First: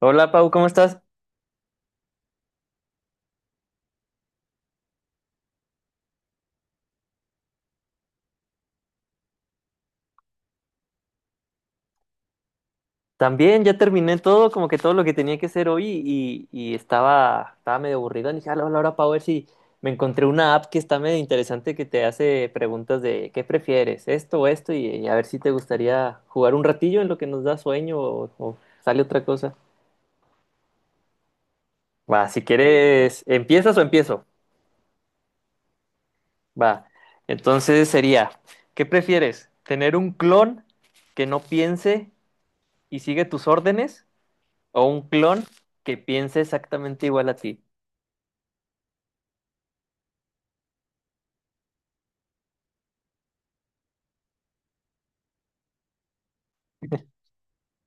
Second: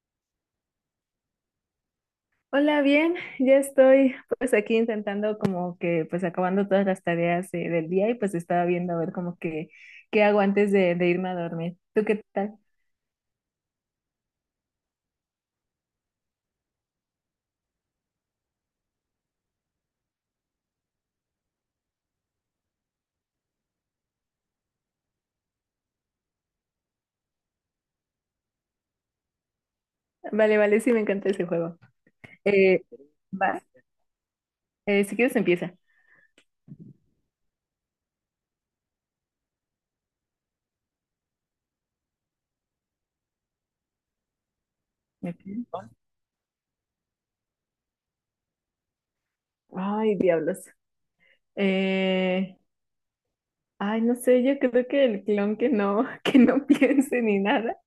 Hola Pau, ¿cómo estás? Hola, bien, ya estoy pues aquí intentando como que pues acabando todas las tareas del día y pues estaba viendo a ver como que qué hago antes de irme a dormir. ¿Tú qué tal? También ya terminé todo, como que todo lo que tenía que hacer hoy y estaba medio aburrido. Y dije, hola Pau, a ver si me encontré una app que está medio interesante que te hace preguntas de qué prefieres, esto o esto, y a ver si te gustaría jugar un ratillo en lo que nos da sueño o sale otra cosa. Vale, vale, sí me encanta ese juego. Va, si Eh, quieres, ¿Va? ¿empiezas o empiezo? Si quieres empieza. Va. Entonces sería, ¿qué prefieres? ¿Tener un clon que no piense y sigue tus órdenes? ¿O un clon Ok. que piense exactamente igual a ti? Ay, diablos. Eh, ay, no sé, yo creo que el clon que no, que no piense ni nada.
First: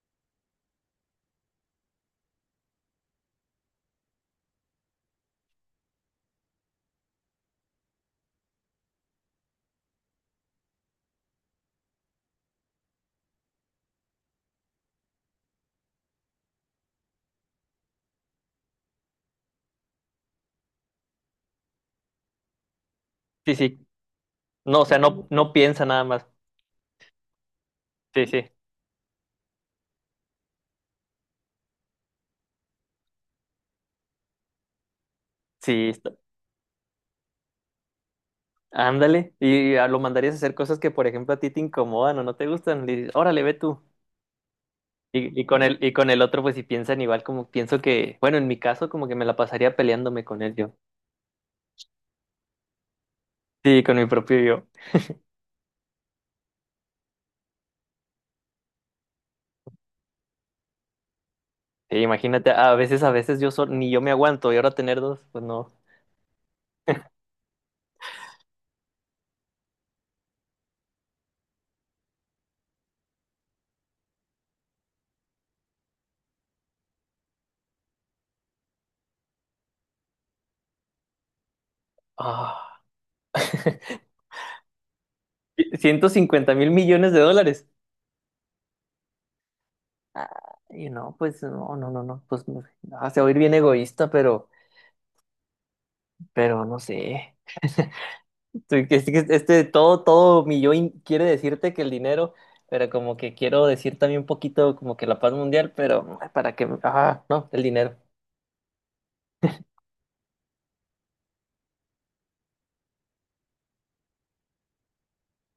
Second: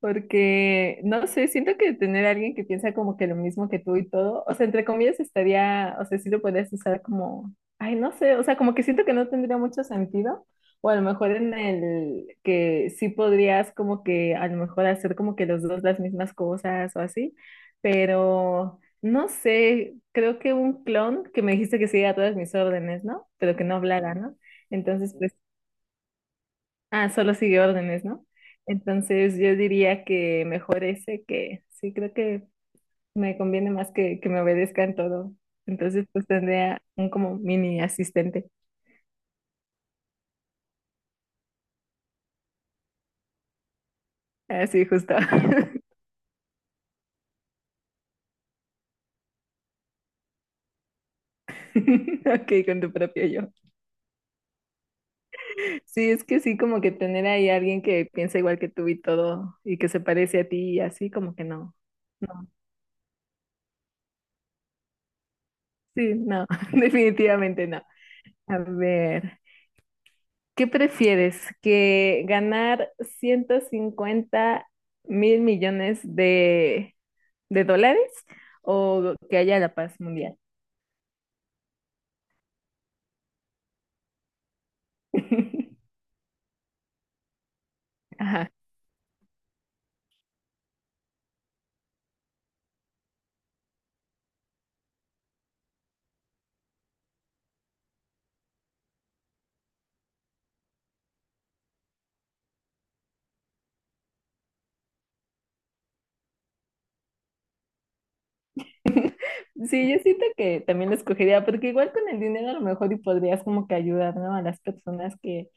Porque, no sé, siento que tener a alguien que piensa como que lo mismo que tú y todo, o sea, entre comillas estaría, o sea, sí lo podrías usar como, ay, no sé, o sea, como que siento que no tendría mucho sentido, o a lo mejor en el que sí podrías como que a lo mejor hacer como que los dos las mismas cosas o así, pero no sé, creo que un clon que me dijiste que siguiera todas mis órdenes, ¿no? Sí, Pero que no sí. hablara, ¿no? No, o sea, Entonces, pues no piensa nada más. ah, solo sigue órdenes, ¿no? Sí, sí. Entonces yo diría que mejor ese que sí, creo que me conviene más que me obedezca en todo. Sí, Entonces pues tendría un como mini asistente. ándale. Y lo mandarías a hacer cosas que, por ejemplo, a ti te incomodan o no te gustan. Le dices, órale, ve tú. Así justo. Y con el otro, pues si piensan igual, como pienso que, bueno, en mi caso, como que me la pasaría peleándome con él yo. Ok, con tu propio yo. Sí, con mi propio yo. Sí, es que sí, como que tener ahí a alguien que piensa igual que tú y todo y que se parece a ti y así, como que no. Sí, No, imagínate, a veces yo ni yo me aguanto y ahora tener dos, pues no. sí, no, definitivamente no. A ver. ¿Qué prefieres? ¿Que ganar 150 mil millones de dólares o que haya la paz mundial? Ah, $150.000.000.000. Ajá. Ah, y no, pues no, ah, se va a oír bien egoísta, pero no sé. Tú, todo mi yo quiere decirte que el dinero, pero como que quiero decir también un poquito como que la paz mundial, pero para que, ah, no, el dinero. Sí, yo siento que también lo escogería, porque igual con el dinero a lo mejor y podrías como que ayudar, ¿no? A las personas que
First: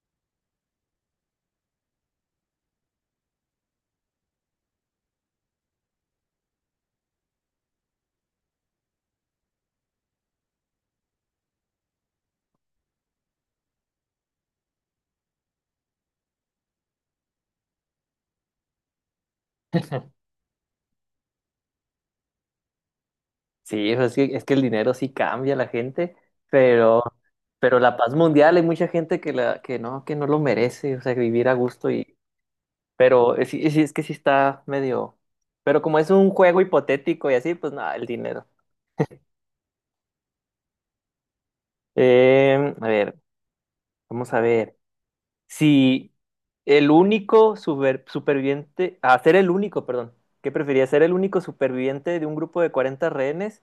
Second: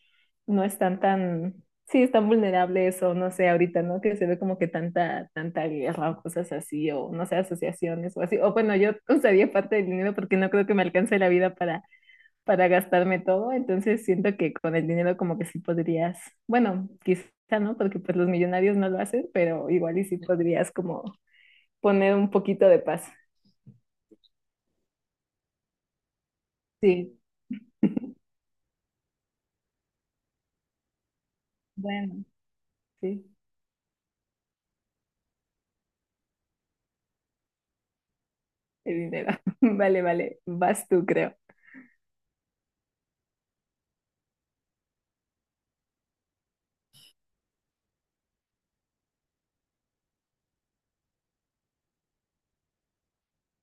no están tan, sí, están vulnerables o no sé, ahorita, ¿no? Que se ve como que tanta, tanta guerra o cosas así, o no sé, asociaciones o así. O bueno, yo usaría parte del dinero porque no creo que me alcance la vida para gastarme todo, entonces siento que con el dinero como que sí podrías, bueno, quizá no, porque pues los millonarios no lo hacen, pero igual y sí podrías como poner un poquito de paz. Sí, pues, es que el dinero sí cambia a la gente, pero, Sí, pero la paz mundial hay mucha gente que que no lo merece, o sea, vivir a gusto y bueno, sí, es que sí está medio. Pero como es un juego hipotético y así, pues nada, el dinero. el dinero. Vale, vale, vas tú, creo. Eh, a ver, vamos a ver. Si superviviente. Ah, ser el único, perdón. ¿Qué preferirías? ¿Ser el único superviviente de un grupo de 40 rehenes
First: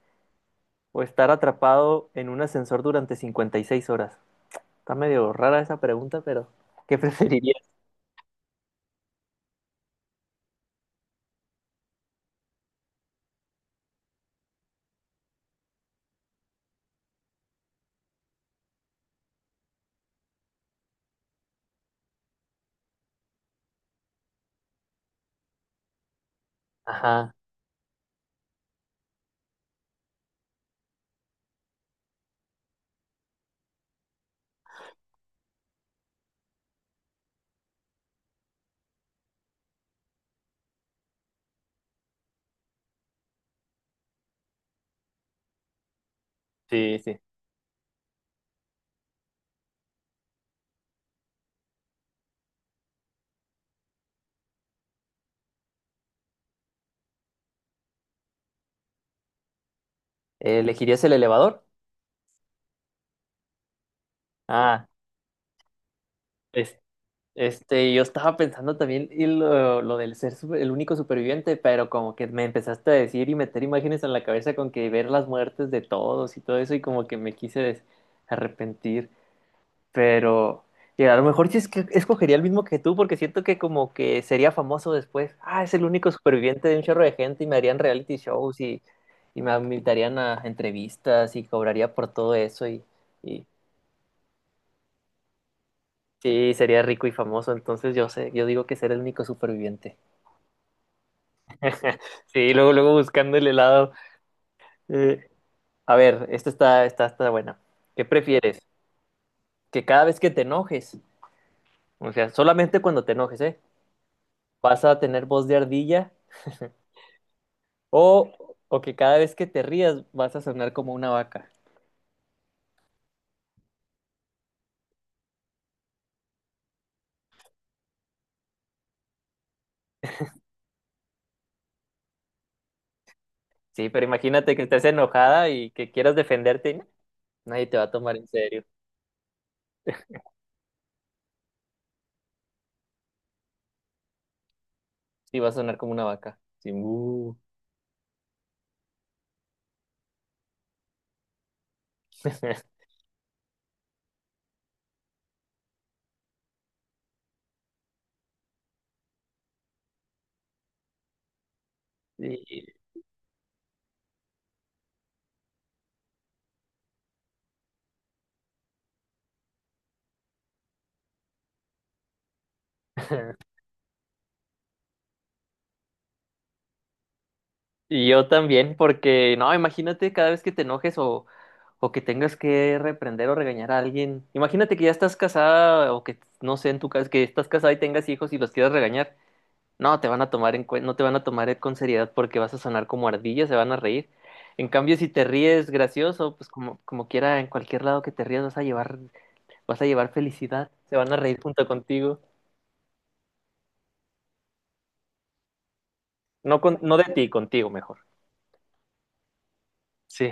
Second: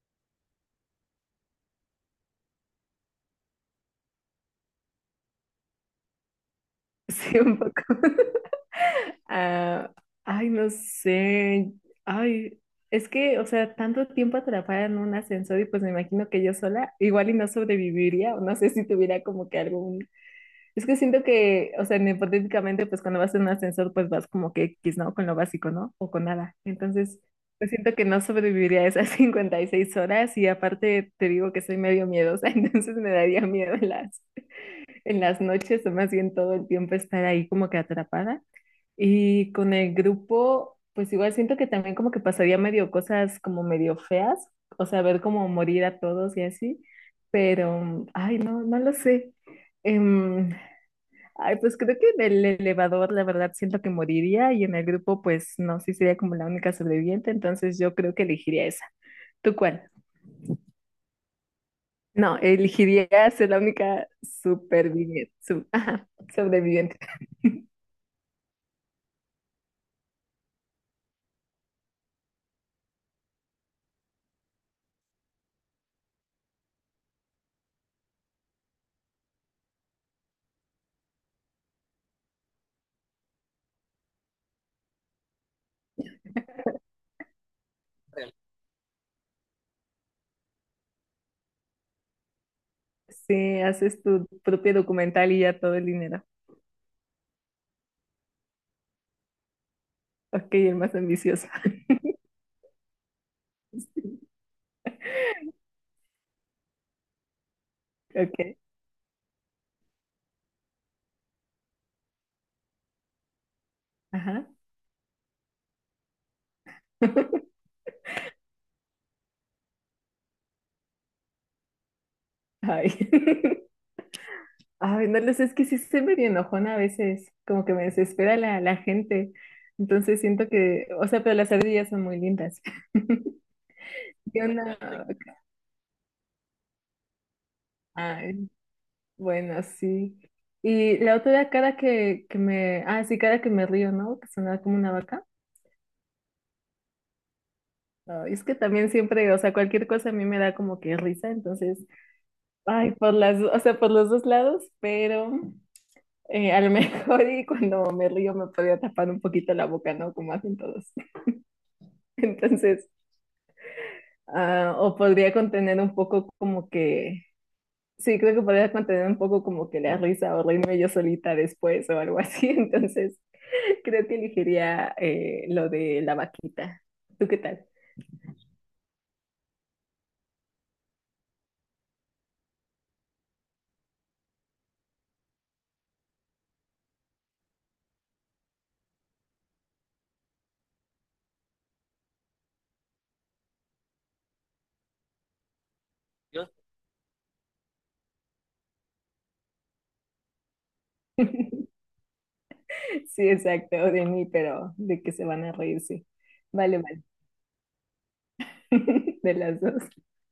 o estar atrapado en un ascensor durante 56 horas? Está medio rara esa pregunta, pero ¿qué Sí, un poco. preferirías? Ah, ay, no sé. Ay, es que, o sea, tanto tiempo atrapada en un ascensor y pues me imagino que yo sola igual y no sobreviviría, o no sé si tuviera como que algún. Es que siento que, o sea, en hipotéticamente, pues cuando vas en un ascensor, pues vas como que X, ¿no? Con lo básico, ¿no? O con nada. Entonces, Ajá, pues siento que no sobreviviría a esas 56 horas y aparte te digo que soy medio miedosa, entonces me daría miedo en las noches o más bien todo el tiempo estar ahí como que atrapada. Y con el grupo, pues igual siento que también como que pasaría medio cosas como medio feas, o sea, ver como morir a todos y así, sí, sí. pero, ay, no, no lo sé. Em, Ay, pues creo que en el elevador, la verdad, siento que moriría y en el grupo, pues no, sí sería como la única sobreviviente, entonces yo creo que elegiría esa. ¿Tú cuál? ¿Elegirías el elevador? No, elegiría ser la única Ah, superviviente, su- ajá, es- sobreviviente. este, yo estaba pensando también y lo del ser el único superviviente, pero como que me empezaste a decir y meter imágenes en la cabeza con que ver las muertes de todos y todo eso, y como que me quise arrepentir. Pero, y a lo mejor sí es que escogería el mismo que tú, porque siento que como que sería famoso después. Ah, es el único superviviente de un chorro de gente y me harían reality shows y me invitarían a entrevistas y cobraría por todo eso y Sí, haces tu propio documental y ya todo el dinero. sí, sería rico y famoso. Entonces yo sé, yo digo que ser el único superviviente. Ok, el más ambicioso. Sí, luego, luego buscando el helado. Sí, Eh, a ver, esta está buena. ¿Qué Ok, prefieres? Que cada vez que te enojes, o sea, solamente cuando te enojes, ¿eh? ajá. ¿Vas a tener voz de ardilla? O, o que cada vez que te rías vas a sonar como una vaca. Ay. Ay, no lo sé, es que sí soy medio enojona a veces, como que me desespera la gente. Entonces siento que, o sea, pero las ardillas son muy lindas. Sí, pero Yo imagínate que no- estés enojada y que quieras defenderte, ¿no? Nadie te va a tomar en ay, serio. bueno, sí. Y la otra era cara que me, ah, sí, cara que me río, ¿no? Que sonaba como una vaca. Sí, vas a sonar como una vaca. Sí, mu. Ay, es que también siempre, o sea, cualquier cosa a mí me da como que risa, entonces, ay, por las, o sea, por los dos lados, pero a lo mejor y cuando me río me podía tapar un poquito la boca, ¿no? Como hacen todos. Sí. Entonces, ah, o podría contener un poco como que, sí, creo que podría contener un poco como que la risa o reírme yo solita después o algo así. Entonces, creo que elegiría lo de la vaquita. ¿Tú qué tal? Y yo también, porque no, imagínate cada vez que te enojes o que tengas que reprender o regañar a alguien. Imagínate que ya estás casada o que no sé, en tu casa que estás casada y tengas hijos y los quieras regañar. No te van a tomar en no te van a tomar con seriedad porque vas a sonar como ardilla, se van a reír. En cambio, si te ríes gracioso, pues como, como quiera, en cualquier lado que te rías vas a vas a llevar felicidad, se van a reír junto contigo. Sí, exacto, o de mí, pero de que se van a reír, sí. Vale, No vale. de ti, contigo mejor. De las dos. Sí.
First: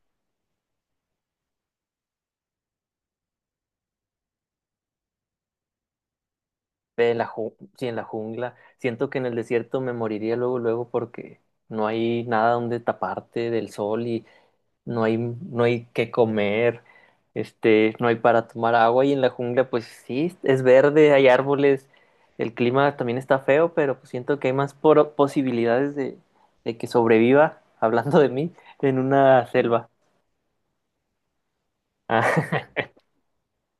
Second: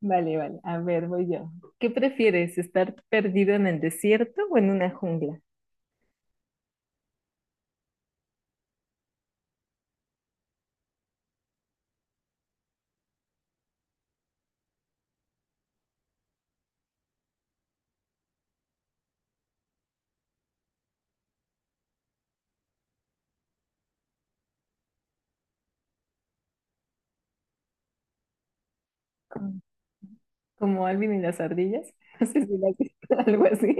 Vale, vale. A ver, voy yo. ¿Qué prefieres, estar perdido en el desierto o en una jungla? De sí, en la jungla. Siento que en el desierto me moriría luego, luego porque no hay nada donde taparte del sol y no hay que comer, este, no hay para tomar agua y en la jungla pues sí, es verde, hay árboles, el clima también está feo, pero pues siento que hay más posibilidades de que sobreviva, hablando de mí, en una Como selva. como Alvin y las ardillas. No sé si Ah, las has visto, algo así.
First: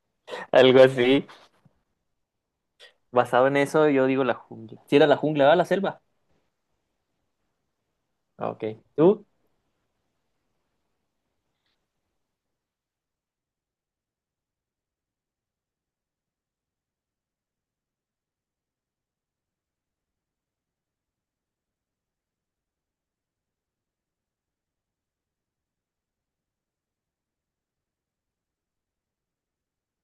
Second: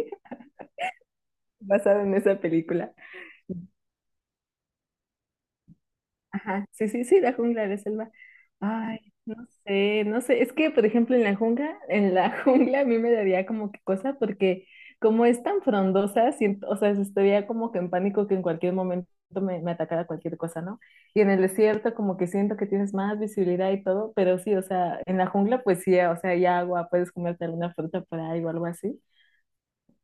algo así. Basado en esa película. Basado en eso, yo digo la jungla. Si era la jungla, va la selva. Ajá. Sí, sí, sí, la jungla de selva. Ah, ok. Ay, ¿Tú? no sé, no sé. Es que, por ejemplo, en la jungla, en la jungla a mí me daría como que cosa porque como es tan frondosa, siento, o sea, estaría como que en pánico que en cualquier momento me, me atacara cualquier cosa, ¿no? Y en el desierto como que siento que tienes más visibilidad y todo, pero sí, o sea, en la jungla pues sí, o sea, hay agua, puedes comerte alguna fruta por ahí o algo así.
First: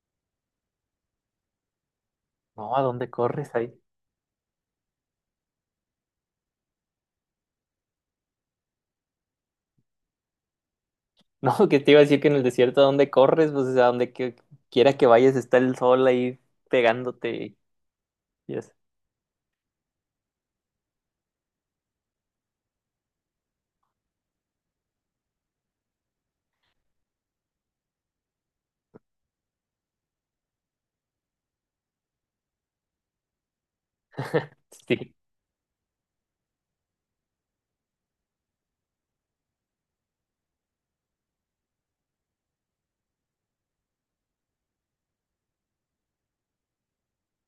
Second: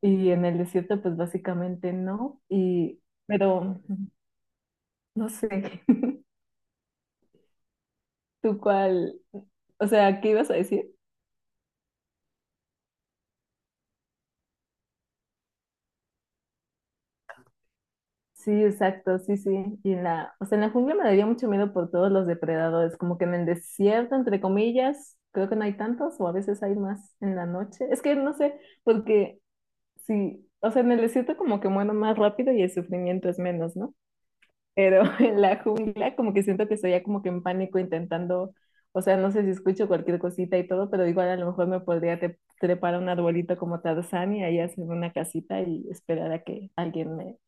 Y en el desierto pues básicamente no. No, ¿a Y, dónde corres ahí? pero, no sé. ¿Tú cuál? O sea, ¿qué ibas a decir? No, que te iba a decir que en el desierto, ¿a dónde corres? Pues a donde quiera que vayas está el sol ahí pegándote. Sí, Y eso. exacto, sí, sí. Y en la, o sea, en la jungla me daría mucho miedo por todos los depredadores, como que en el desierto, entre comillas, creo que no hay tantos, o a veces hay más en la noche. Es que no sé, porque sí, o sea, en el desierto como que muero más rápido y el sufrimiento es menos, ¿no? Pero Sí, en la jungla como que siento que estoy ya como que en pánico intentando, o sea, no sé si escucho cualquier cosita y todo, pero igual a lo mejor me podría te- trepar a un arbolito como Tarzán y ahí hacer una casita y esperar a que alguien me,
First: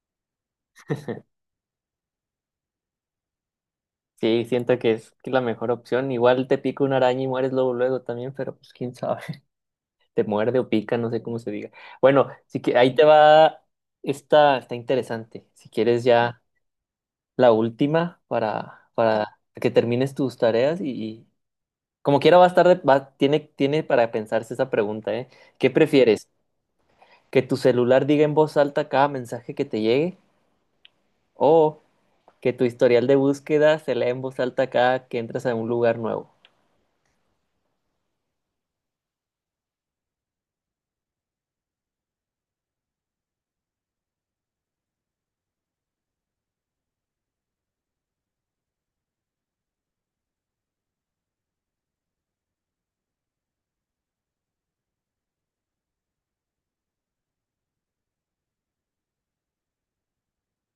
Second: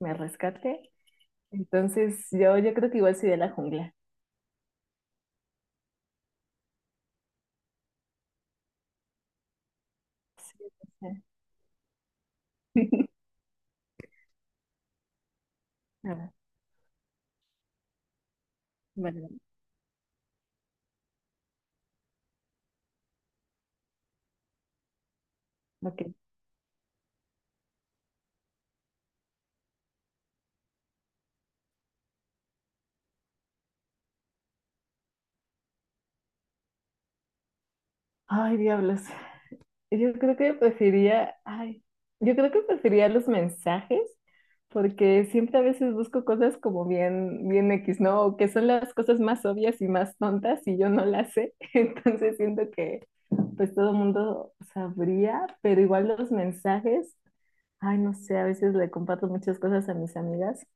me rescate. Entonces yo creo que igual soy de la jungla. sí, siento que es la mejor opción. Igual te pica una araña y mueres luego, luego también, pero pues quién sabe. Te muerde Sí, o o pica, no sea. sé cómo se diga. Bueno, sí que ahí te va. Esta está interesante. Si quieres Ah, ya la última vale, vale, para que termines tus tareas y como quiera va a estar, tiene para pensarse esa pregunta, ¿eh? ¿Qué ok. prefieres? ¿Que tu celular diga en voz alta cada mensaje que te llegue? ¿O que tu historial de búsqueda se lea en voz alta cada que entras a un lugar nuevo? Ay, diablos. Yo creo que preferiría, ay, yo creo que preferiría los mensajes, porque siempre a veces busco cosas como bien, bien X, ¿no? O que son las cosas más obvias y más tontas y yo no las sé. Entonces siento que pues todo el mundo sabría, pero igual los mensajes, ay, no sé, a veces le comparto muchas cosas a mis amigas.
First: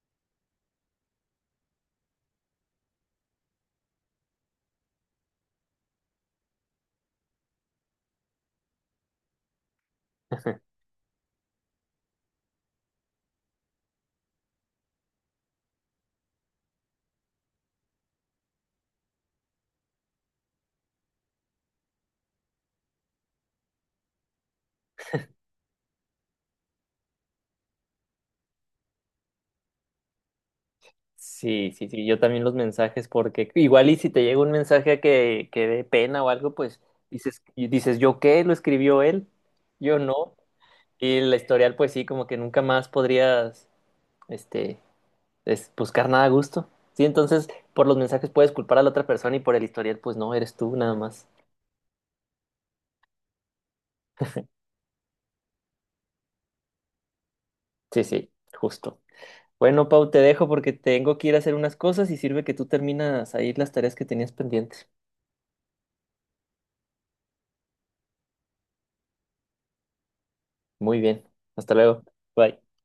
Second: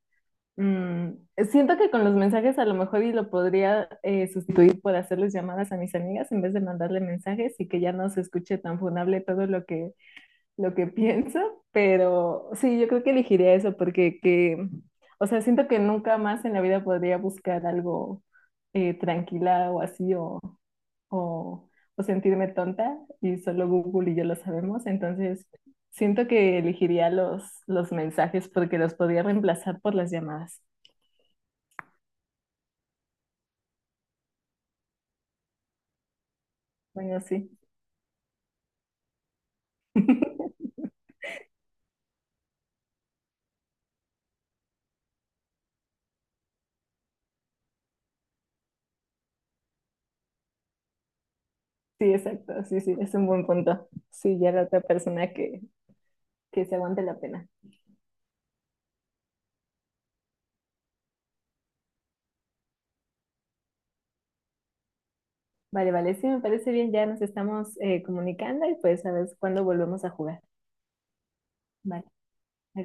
Mm, siento que con los mensajes a lo mejor y lo podría sustituir por hacerles llamadas a mis amigas en vez de mandarle mensajes y que ya no se escuche tan funable todo lo que pienso, pero sí, yo creo que elegiría eso porque que, o sea, siento que nunca más en la vida podría buscar algo tranquila o así o, o sentirme tonta y solo Google y yo lo sabemos, entonces siento que elegiría los mensajes porque los podría reemplazar por las llamadas. Sí, yo también los mensajes, porque igual y si te llega un mensaje que dé pena o algo, pues Bueno, dices, sí. y dices, ¿yo qué? ¿Lo escribió él? Yo no. Y el historial, pues sí, como que nunca más podrías, este, buscar nada a gusto. Sí, entonces por los mensajes puedes culpar a la otra persona y por el historial, pues no, eres tú nada más. Sí, exacto. Sí, sí, es un buen punto. Sí, ya la otra persona que se aguante la pena. Sí, sí, justo. Bueno, Pau, te dejo porque tengo que ir a hacer unas cosas y sirve que tú terminas ahí las tareas que tenías pendientes. Vale, vale, sí, me parece bien. Ya nos estamos comunicando y pues a ver cuándo volvemos a jugar. Muy bien, hasta luego. Vale, Bye. vale.